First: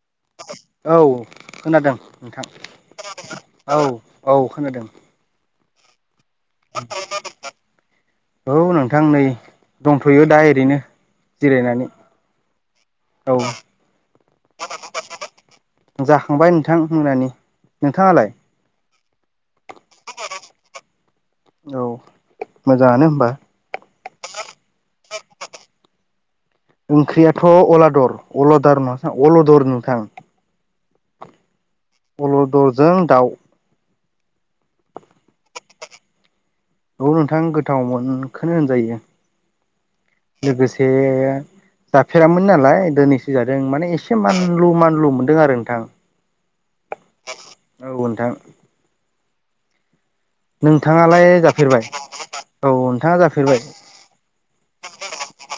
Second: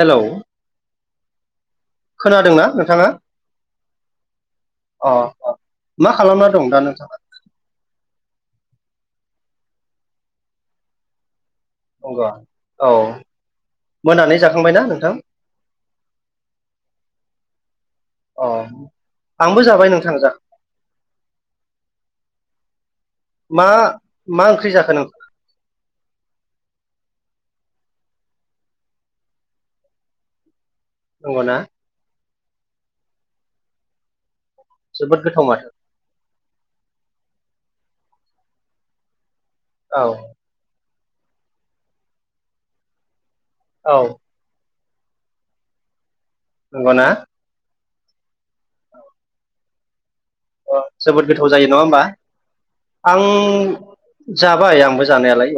Hello औ खोनादों नोंथां। खोनादोंना नोंथाङा औ औ खोनादों। अ मा खालामना दं दा नोंथाङा औ नोंथां नै दंथ'यो दा एरैनो। औ मोनानि जाखांबायना नोंथां? जाखांबाय नोंथां मोनानि। नोंथाङालाय? अ आंबो जाबाय नोंथां जा औ मोजाङानो होनबा। मा मा ओंख्रि जाखो नों [inaudible] ओंख्रियाथ' अलादर अलादार नङा अलदर नोंथां। नंगौना? अलदरजों दाउ। जोबोद गोथाव माथो। औ नोंथां गोथावमोनखोनो होनजायो। औ। ए जाफेरामोन नालाय दोनैसो जादों माने औ एसे मानलु मान लु मोनदों आरो नोंथां। नंग'ना? औ नोंथां। अह जोबोद नोंथाङालाय गोथाव जायो, नङा जाफेरबाय होमबा? औ नोंथाङा जाफेरबाय आं जाबाय आंबो जानायालाय।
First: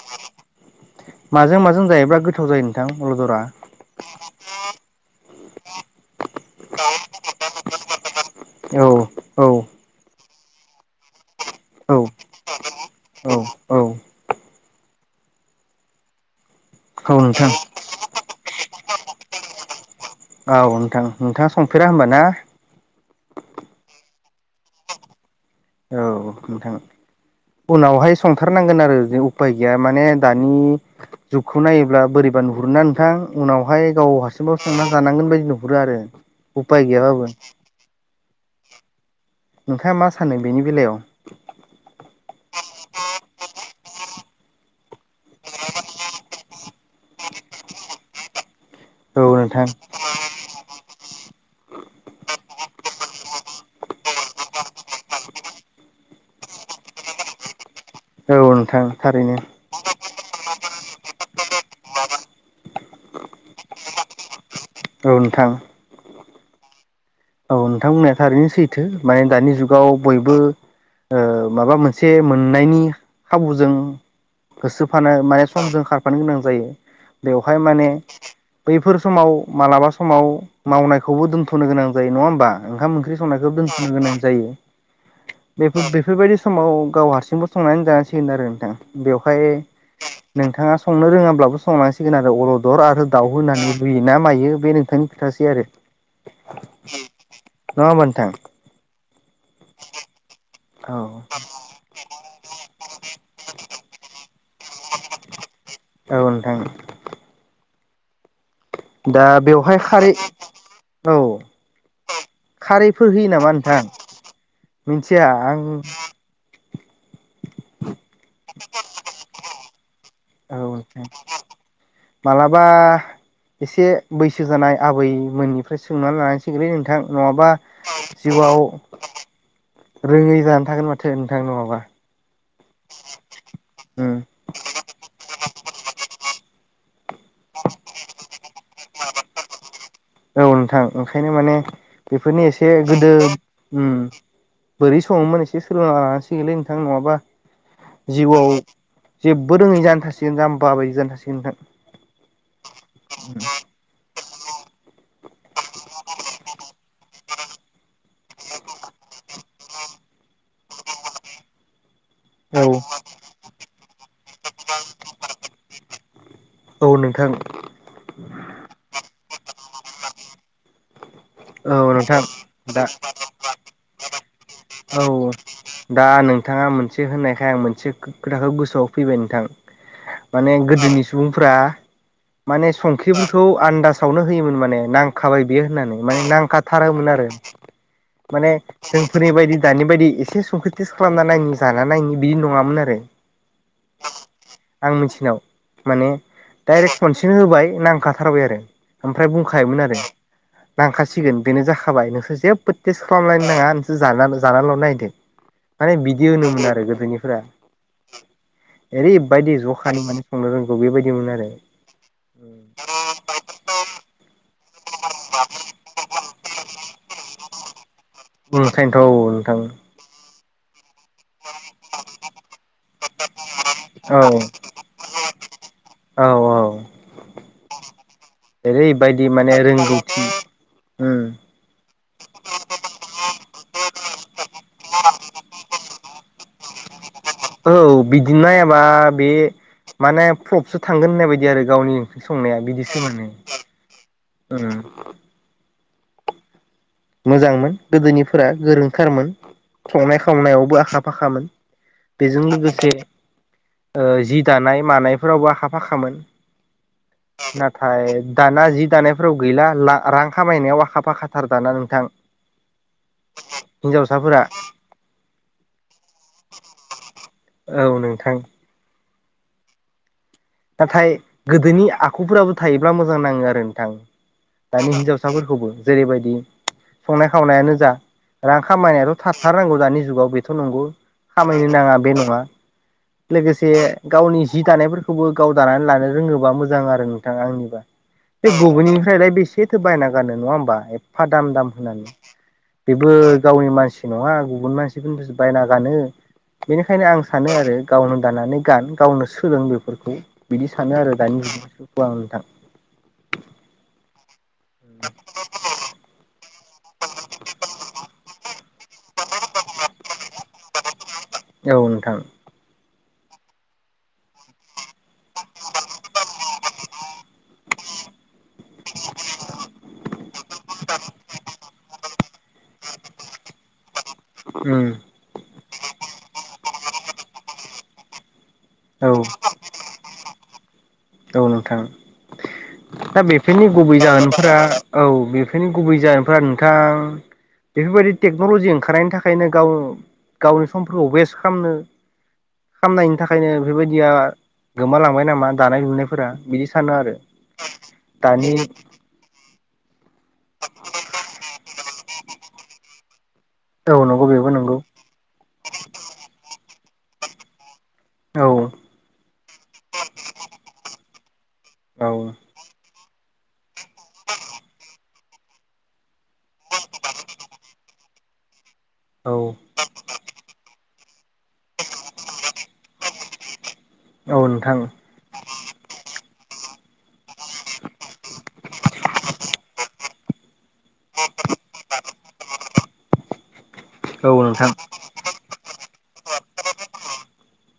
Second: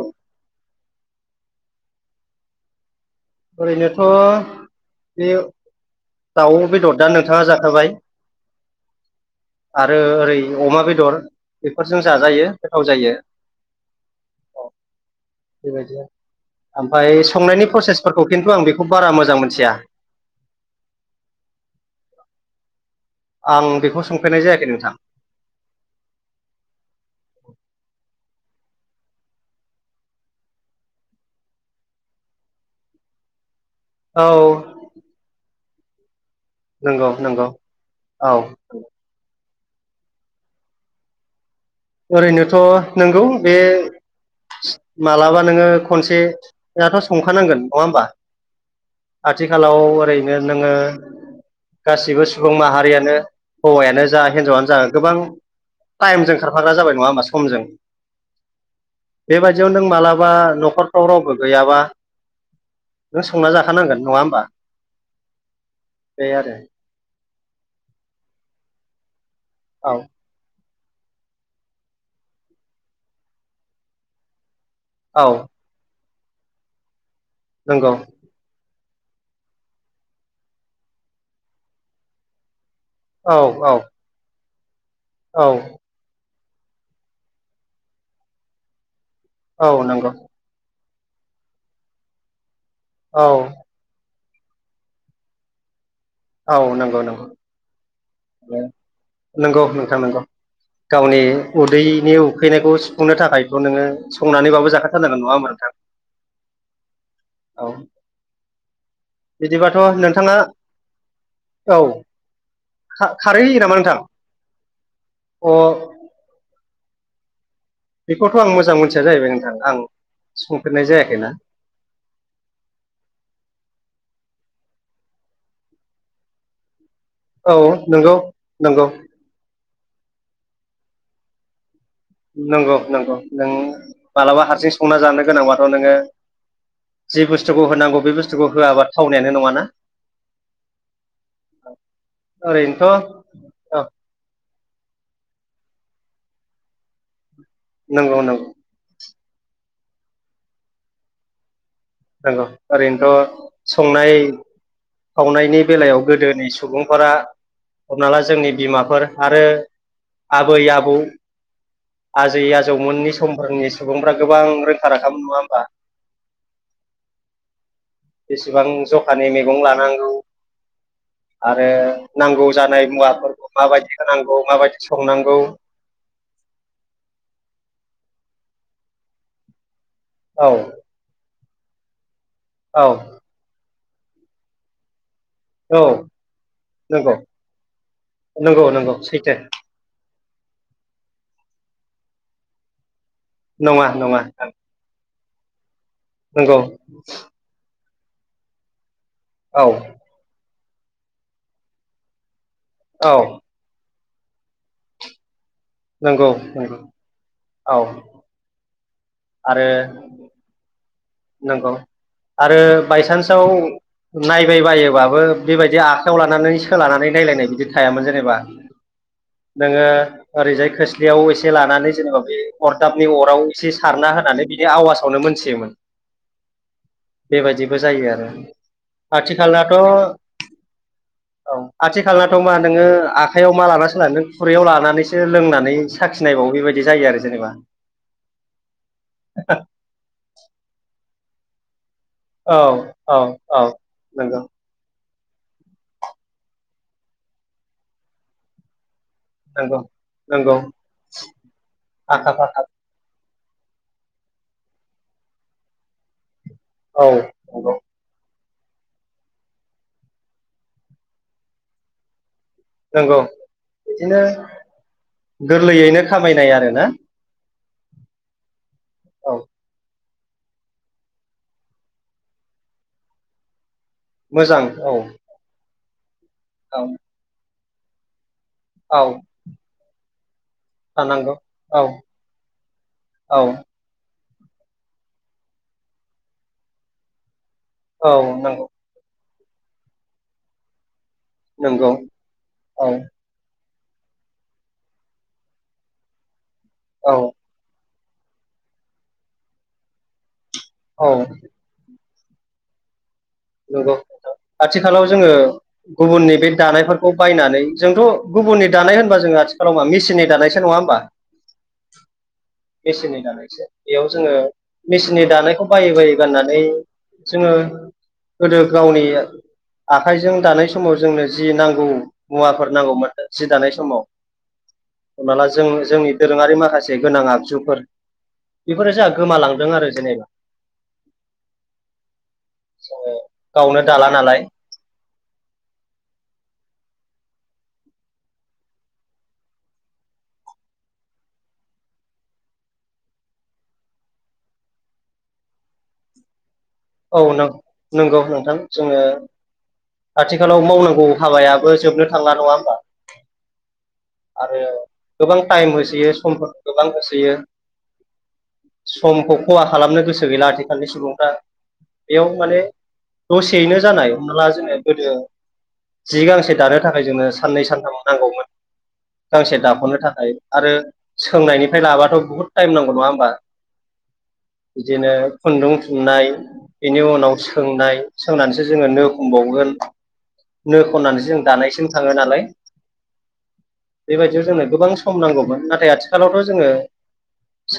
माजों माजों जायोब्ला गोथाव जायो नोंथां? अलदरा ओरैनोथ' बे दाउ बेदरा नोंथाङा जाखाबाय। औ औ। आरो ओरै अमा बेदर औ बेफोरजों जाजायो गोथाव जायो। औ औ बेबायदिनो औ ओमफाय नोंथां संनायनि फ्रसेसफोरखौ खिन्थु आं बेखौ बारा मोजां मोनथिया। औ नोंथां नोंथाङा संफेरा होमबा ना? आं बेखौ संफेरनाय जायाखै नोंथां। औ नोंथां उनावहाय संथार नांगोन आरो उफाय गैया माने दानि जुगखौ नायोब्ला बोरैबा नुहुरोना नोंथां उनाव हाय गाव औ हारसिंब्लाबो संना जानांगोन बायदि नुहुरो आरो। उफाय नंगौ गैयाबाबो नंगौ औ। नोंथाङा मा सानो बेनि बेलायाव? ओरैनोथ' नंगौ बे मालाबा नोङो खनसेयाथ' संखानांगोन नङा होमबा? औ नोंथां आथिखालाव ओरैनो नोङो गासिबो सुबुं माहारियानो हौवायानो जा हिनजावानो जा गोबां टाइमजों खारफाग्रा जाबाय नङा होमा समजों। औ नोंथां थारैनो। बा न'खरफ्राव रावबो गैयाबा नों संना जाखानांगोन नङा होमबा? ओ नोंथां। बे आरो। औ नोंथां बुंनाया थारैनो सैथो माने दानि जुगाव बे आरो बयबो ओ माबा मोनसे मोननायनि खाबुजों होसोफानो औ माने समजों खारफानो गोनां जायो बेवहाय माने नंगौ बैफोर समाव मालाबा समाव मावनायखौबो दोनथ'नो गोनां जायो नङा होमबा? ओंखाम ओंख्रि औ संनायखौ औ दोनथ'नो गोनां जायो औ बेफोर बेफोरबायदि समाव गाव हारसिंबो संनानै जानांसिगोन आरो नोंथां बेवहाय औ नंगौ नोंथाङा संनो रोङाब्लाबो संनांसिगोन आरो अर'दर आरो औ दाउ होनानैबो रूयो। ना मायो बे नोंथांनि खोथासै आरो। औ नोंगौ नोंगौ। थां। नोंगौ नोंथां नोंगौ। गावनि उदैनि उखैनायखौ सुफुंनो थाखायथ' नोङो संनानै बाबो जाखाथारनांगोन नङा होमबा नोंथां औ नोंथां [inaudible] औ। दा बिदिबाथ' बेवहाय खारै नोंथाङा औ औ [unintelligible] खारैफोर होयो नामा नोंथां? मिथिया अ आं बेखौथ' आं मोजां मोनथिया जाहैबाय नोंथां आं औ संफेरनाय नोंथां जायाखैना मालाबा इसे बैसो जानाय आबैमोननिफ्राय सोंनानै लानांसिगोनलै नोंथां। नङाबा औ नंगौ जिउआव नंगौ रोङै जानानै थागोन माथो नोंथां नङाबा। नोंगौ नोंगौ नों उम मालाबा हारसिं संना जानो गोनांबाथ' नोङो जि बुस्थुखौ होनांगौ बे बुस्थुखौ होआबा थावनायानो नङाना? औ नोंथां ओंखायनो माने बेफोरनि एसे ओरैनोथ' गोदो औ उम। बोरै सङोमोन एसे सोलोंना लानांसिगोनलै नोंथां नङाबा नंगौ नंगौ जिउआव जेब्बो रोङै जानो थासिगोन जाम्बा बायदि जानो थासिगोन नोंथां। नंगौ ओरैनोथ' संनाय खावनायनि बेलायाव गोदोनि सुबुंफोरा हमना ला जोंनि बिमाफोर आरो आबै आबौ आजै औ आजौमोननि समफोरनि सुबुंफ्रा गोबां रोंखा राखा मोन नङा होमबा? औ नोंथां। बेसेबां जखानि मैगं लानांगौ। आरो औ नोंथां नांगौ दा जानाय मुवाफोरखौ माबायदि होनांगौ। माबायदि औ संनांगौ दा नोंथाङा मोनसे होननायखाय आं मोनसे खो खोथाखौ गोसोआव फैबाय नोंथां औ माने गोदोनि सुबुंफ्रा माने औ संख्रिफोरखौ आन्दासावनो होयोमोन माने नां खाबाय बियो औ होननानै माने नांखाथारोमोन नंगौ आरो माने नंगौ नंगौ जोंफोरनि सैथो बायदि बेबायदि इसे संख्रि टेस खालामना नायनि जाना नायनि बिदि नङामोन आरो। नङा नङा नोंथां। आं मिथिनाव माने डाइरेक्ट खनसेनो होबाय नांखाथारबाय आरो ओमफ्राय औ बुंखायोमोन आरो नांखासिगोन बेनो जाखाबाय नोंसोर जेबो टेस्ट औ खालामलायनो नाङा नोंसोर जानाल जानाल' नायदो माने बिदि नंगौ होनोमोन नंगौ आरो गोदोनिफोरा [inaudible] औ एरैबायदि जखानि मानि संनो रोंगौ बेबायदि नोंगौ आरो बायसान्सआव नायबायबायो बाबो बेबायदि आखाइायाव लानानै सोलानानै नायलायनाय बिदि थायामोन जेन नेबा ओंखायनोथ' औ नोंथां नोङो ओरैजाय खोस्लियाव एसे लानानै जेनेबा बे अरदाबनि अराव इसे सारना औ होनानै बिदि आवासावनो मोनथियोमोन औ औ बेबायदिबो जायो आरो ओरैबायदि माने आथिखलाथ' औ रोंगौथि उम आथिखालथ' मा नोङो आखाइयाव मा लानसो लानो नों खुरैयाव लानानैसो लोंनानै साखिनायबावो बेबायदि जायो आरो जेनेबा औ बिदि नायाबा बे माने प्रफसो थांगोन होननाय बायदि आरो गावनि ओंख्रि संनाया औ बिदिसो औ माने औ नंगौ ओं मोजांमोन गोदोनिफोरा गोरों खारमोन नंगौ संनाय नंगौ खावनायावबो आखा फाखामोन आखा बेजों फाखा लोगोसे ओ जि दानाय मानायफोरावबो आखा फाखामोन औ नंगौ नाथाय दाना जि दानायफोराव गैला रां खामायनायाव आखा फाखाथार दाना नोंथां नोंगौ बिदिनो हिनजावसाफोरा गोरलैयैनो खामायनाय आरो ना औ नोंथां औ नाथाय गोदोनि आखुफोराबो थायोबा मोजां नाङो आरो थां मोजां दानि औ हिनजावसाफोरखौबो जेरैबायदि औ संनाय खावनायानो जा रां औ खामायनायाथ' थाथारनांगौ दानि जुगाव थ' नंगौ थानांगौ खामायनो औ नाङा बे नङा औ लोगोसे गावनि जि दानायफोर खौबो गाव दानानै लानो रोङोबा मोजां आरो नोंथां आंनिबा औ बे नंगौ बेनिफ्राय बेसे सेथो बायना गानो नङा होमबा एफा दाम दाम नंगौ होनानै औ बेबो गावनि मानसि मानसि नङा गुबुन मानसिफोरनिसो बायना गानो बेनिखायनो औ आं सानो आरो गावनो दानानै गान गावनो सोलों बेफोरखौ बिदि सानो औ आरो दानि जुग आव नोंथां नंगौ आथिखालाव जोङो गुबुननि बे दानायफोरखौ बायनानै जोंथ' गुबुननि दानाय होनबा जोङो आथिखालावा मिसिननि दानायसो नङा होमबा औ नोंथां मेसिननि बेयाव जोङो मेसिननि दानायखौ बायै बायै गाननानै जोङो गोदो गावनि आखाइजों दानाय समाव जोंनो जि नांगौ मुवाफोर नांगौमोन जि दानाय समाव उम हमना ला जों जोंनि दोरोङारि माखासे गोनां आगजुफोर बेफोरो औ जोंहा गोमालांदों आरो जेनेबा औ नोंथां [unintelligible] दा बेफोरनि गावनो गुबै दाला नालाय जाहोनफोरा औ बेफोरनि गुबै जाहोनफोरा नोंथां बेफोरबायदि टेक्न'लजि ओंखारनायनि थाखायनो गाव गावनि समफोरखौ वेस्ट खालामनो खामनायनि थाखायनो बेबायदिया गोमालांबाय नामा दानाय लुनायफोरा बिदि सानो आरो औ नों [unintelligible] नंगौ दानि नोंथां जोङो आथिखालाव मावनांगौ हाबायाबो जोबनो थांला नङा होमबा औ नंगौ बेबो आरो नंगौ गोबां टाइम होसोयो समफोरफोरखौ गोबां होसोयो औ समखौ खहा खालामनो गोसो गैला आथिखालनि सुबुंफ्रा औ बेयाव माने दसेैनो जानाय हमना ला जोङो गोदो जि गांसे दानो थाखाय जोंनो साननै सानथाम नांगौमोन औ गांसे दाफ'नो थाखाय आरो सोंनायनिफ्राय लाबाथ' बहुद टाइम नांगौ नङा होमबा औ नोंथां बिदिनो खुन्दुं थुननाय बेनि उनाव सोंनाय सोंनानैसो जोङो नो खमबावगोन नो खननानैसो जों दानायसिम थाङो नालाय औ बेबायदियाव जोंनो नोंथां गोबां सम नांगौमोन नाथाय आथि खालावथ' जोङो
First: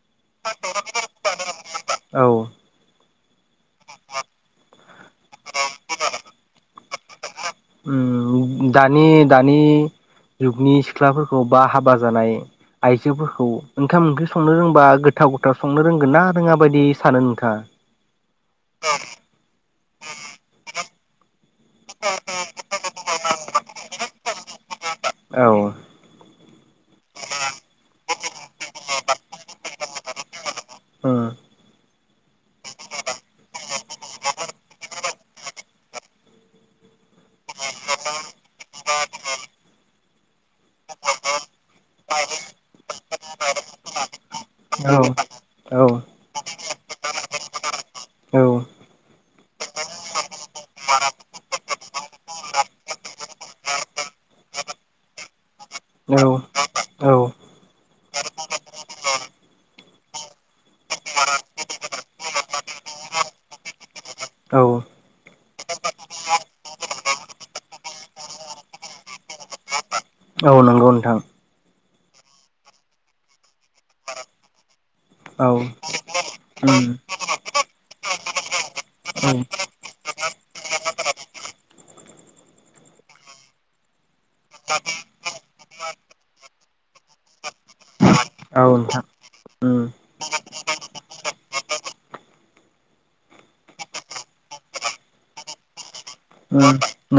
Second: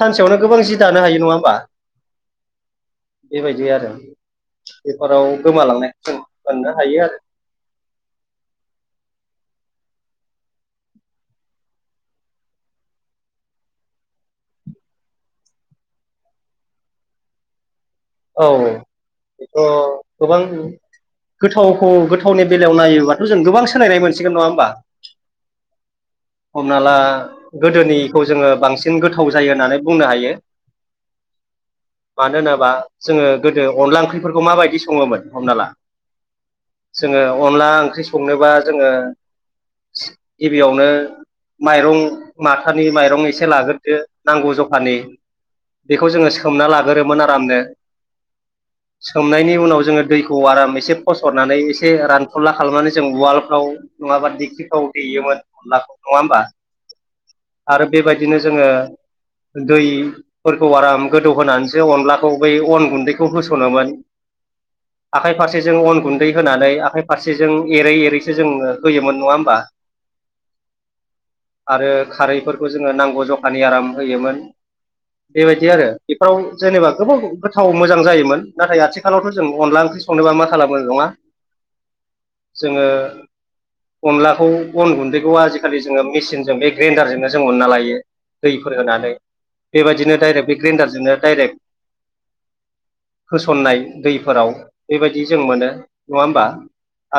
सानसेयावनो गोबां जि दानो हायो नङा होमबा औ बेबायदि आरो बेफोराव गोमालांनाय हायो आरो उम दानि दानि जुगनि सिख्लाफोरखौ बा हाबा जानाय आइजोफोरखौ ओंखाम ओंख्रि संनो रोंबा गोथाव गोथाव संनो रोंगोन ना रोङा बायदि सानो नोंथाङा औ बेथ' गोबां गोथावखौ गोथावनि बेलायाव नायोबाथ' जों गोबां सोलायनाय मोनसिगोन नङा होमबा औ हमना ला गोदोनिखौ जोङो बांसिन गोथाव जायो होननानै बुंनो हायो मानोनाबा जोङो गोदो अनला ओंख्रिफोरखौ माबायदि सङोमोन हमना ला जोङो अनला ओंख्रि संनोबा जोङो गिबियावनो माइरं माथानि माइरं एसे लाग्रोदो नांगौ जखानि औ बेखौ जोङो सोमना लागोरोमोन आरामनो औ सोमनायनि उनाव जोङो दैखौ आराम एसे फसरनानै एसे रानफुदला खालामनानै जों उवालफ्राव नङाबा दिखिफ्राव देयोमोन अनलाखौ नङा होमबा औ आरो बेबायदिनो जोङो दैफोरखौ आराम गोदौ होनानैसो अनलाखौ बै अन गुन्दैखौ होस'नोमोन औ आखाइ फारसेजों अन गुन्दै होनानै आखाइ फारसेजों एरै एरैसो जोङो होयोमोन नङा होमबा औ नो आरो खारैफोरखौ जोङो नांगौ जखानि आराम होयोमोन औ बेबायदि आरो बेफोराव उम औ जेनेबा गोबाव गो -थाव मोजां जायोन नाथाय आथिखालावथ' जों अनला ओंख्रि संनोबा मा खालामो नङा जोङो अनलाखौ बन गुन्दैखौ आजिखालि जोङो मेचिनजों बे ग्रेनदारजोंनो जों उनना लायो दैफोर नोंथां होनानै उम बेबायदिनो डाइरेक्ट बे ग्रेन्डारजोंनो डाइरेक्ट होसन्नाय दैफोराव बेबायदि जों मोनो नङा होमबा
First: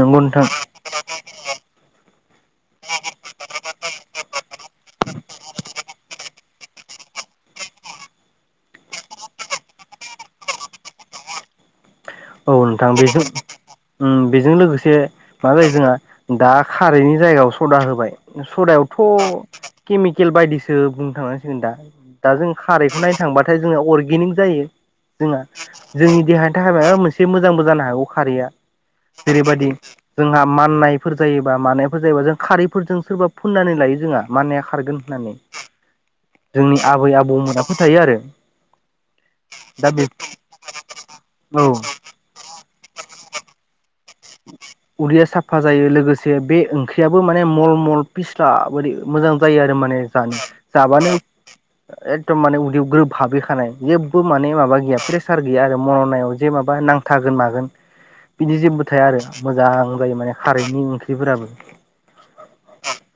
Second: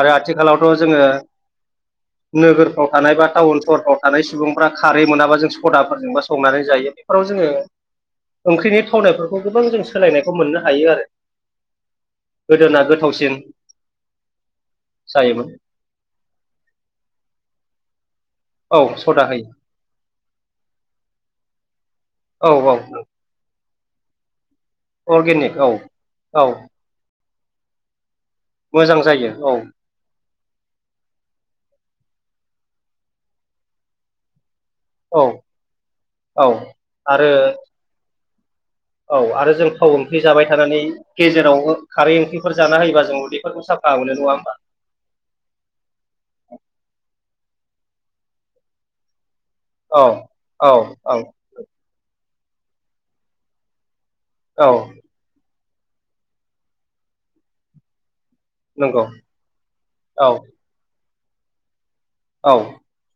आरो नोंथां आथिखालावथ' जोङो नोगोरफ्राव थानाय बा टाउन सहरफ्राव थानाय सुबुंफ्रा खारै मोनाबा जों सदाफोरजोंबा संनानै जायो बेफोराव जोङो ओंख्रिनि थावनायफोरखौ गोबां जों सोलायनायखौ मोननो हायो आरो औ गोदोना नोंथां बेजों गोथावसिन उम बेजों लोगोसे जायोमोन मा जायो जोंहा दा खारैनि जायगायाव सदा होबाय औ सदा होयो सदायावथ' केमिकेल बायदिसो बुंनो थांनांसिगोन दा दा औ जों औ खारैखौ नायनो थांबाथाय जोंना अर्गेनिं जायो जोंना अर्गेनिक औ जोंनि औ देहानि थाखाय मायबा मोनसे मोजांबो जानो हागौ खारैया मोजां जायो औ जेरैबायदि जोंहा माननायफोर जायोबा मानायफोर जायोबा जों खारैफोरजों सोरबा फुननानै लायो जोंहा माननाय खारगोन औ होननानै औ जोंनि आबै आरो आबौमोना फोथायो आरो औ आरो जों दा थाव बे ओंख्रि जाबाय थानानै औ गेजेराव खारै ओंख्रिफोर जाना होयोबा जों उदैफोरखौ साफा मोनो नङा होमबा उदैया साफा जायो लोगोसे बे ओंख्रियाबो माने मल मल फिस्ला मोजां जायो आरो माने औ औ जा औ माने औ माबा गैया प्रेसार जेबो थाया नंगौ आरो मोजां जायो औ माने औ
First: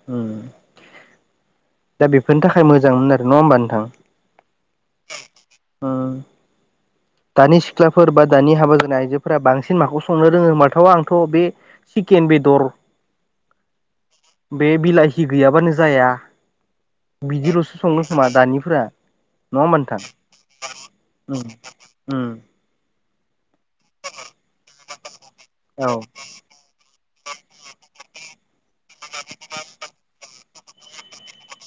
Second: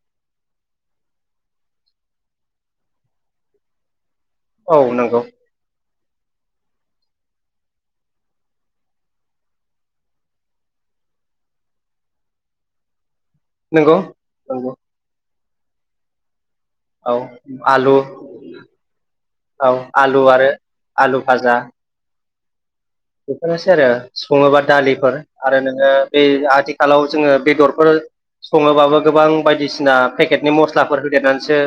ओ औ नंगौ दानि सिख्लाफोर बा दानि हाबा जानाय आइजोफोरा बांसिन माखौ संनो रोङो होनबाथ' माथावा आंथ' बे चकेन बेदर नंगौ नंगौ गैया बानो जाया औ बिदि लसो आलु सङो खोया दानिफ्रा नङा औ होनबा नोंथां आलु आरो आलु फाजा बेफोरनोसै आरो सङोबा दालिफोर आरो औ नोङो बे आथिखालाव जोङो बेदरफोर सङोबाबो गोबां बायदिसिना पेकेट बिनि मस्लाफोर होदेरनानैसो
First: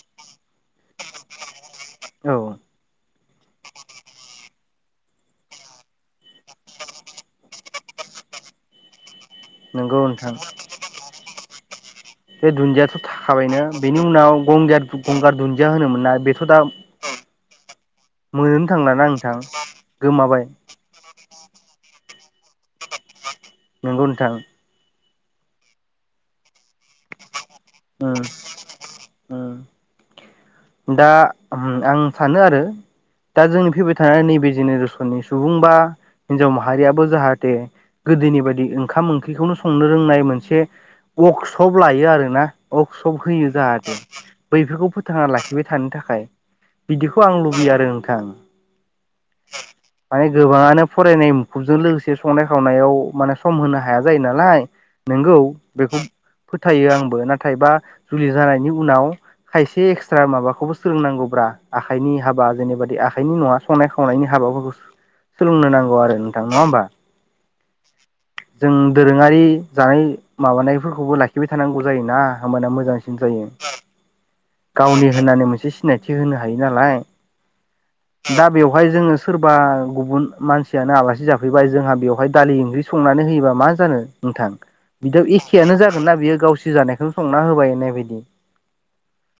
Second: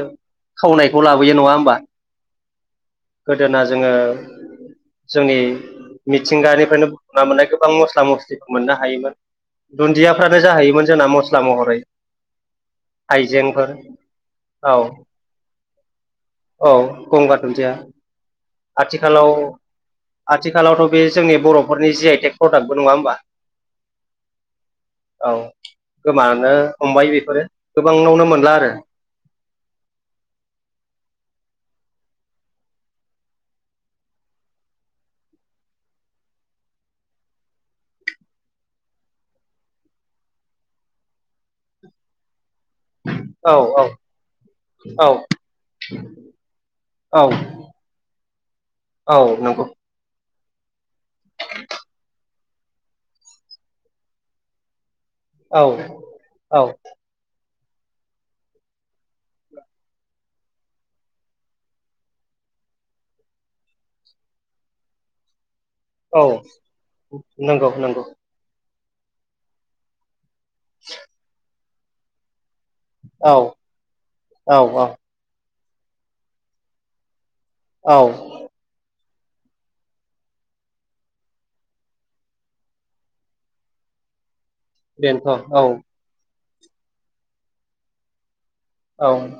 थावनायखौ लाबोयो नङा होनबा औ गोदोना जों जोनि मिथिंगानिफ्रायनो बुथुमना मोना गोबां मस्ला-मस्लिबो मोनो हायोमोन। नंगौ नोंथां दुन्दियाफ्रानो जाहैयोमोन जोंना मस्ला महरै बे दुनिया थाखाबायनो हाइजेंफोर बिनि उनाव औ गंगार होनोमोन ना बेथ दा औ गंगार दुनदिया मोनोनो थांलाना आथिखालाव नोंथां गोमाबाय आथिखालावथ' बे जोंनि बर'फोरनि जि आइटेक प्रडाक्टबो नङा होमबा। नंगौ नोंथां औ गोमानो हमबाय बेफोरो उम गोबांनावनो मोनला आरो उम दा आं सानो आरो दा जोंनि फैबाय थानाय नैबे जेनेरेसननि सुबुं बा हिनजाव माहारियाबो जाहाथे गोदोनि बायदि ओंखाम ओंख्रिखौनो संनो रोंनाय मोनसे अर्कशप लायो आरोना अकशप औ होयो जाहाथे बैफोरखौ औ फोथांना लाखि थानो थाखाय औ बिदिखौ आं लुबैयो आरो नोंथां औ नंगौ गोबाङानो फरायनाय मुखुबजों लोगोसे संनाय खावनायाव माने सम होनो हाया जायो नालाय। नंगौ औ बेखौ औ फोथायो आंबो ना थाय बा जुलि जानायनि उनाव खायसे माबाखौबो सोलोंनांगौब्रा आखाइनि हाबा जेनेबादि आखाइनि नङा संनाय खावनायनि हाबाफोरखौ सोलोंनो नांगौ आरो औ नोंथां नङा होमबा नंगौ नंगौ जों दोरोङारि जानाय माबानायफोरखौबो लाखिबाय थानांगौ जायोना। हामाना मोजांसिन औ जायो औ गावनि होननानै मोनसे सिनायथि होनो हायो नालाय औ दा बेवहाय जोङो सोरबा गुबुन मानसियानो आलासि जाफैबाय जोंहा बेवहाय दालि ओंख्रि संनानै होयोबा मा जानो नोंथां। बिदियाव बेनोथ' एखेयानो जागोन ना बियो गावसोर जानायखौ संना होबाय होननाय बायदि औ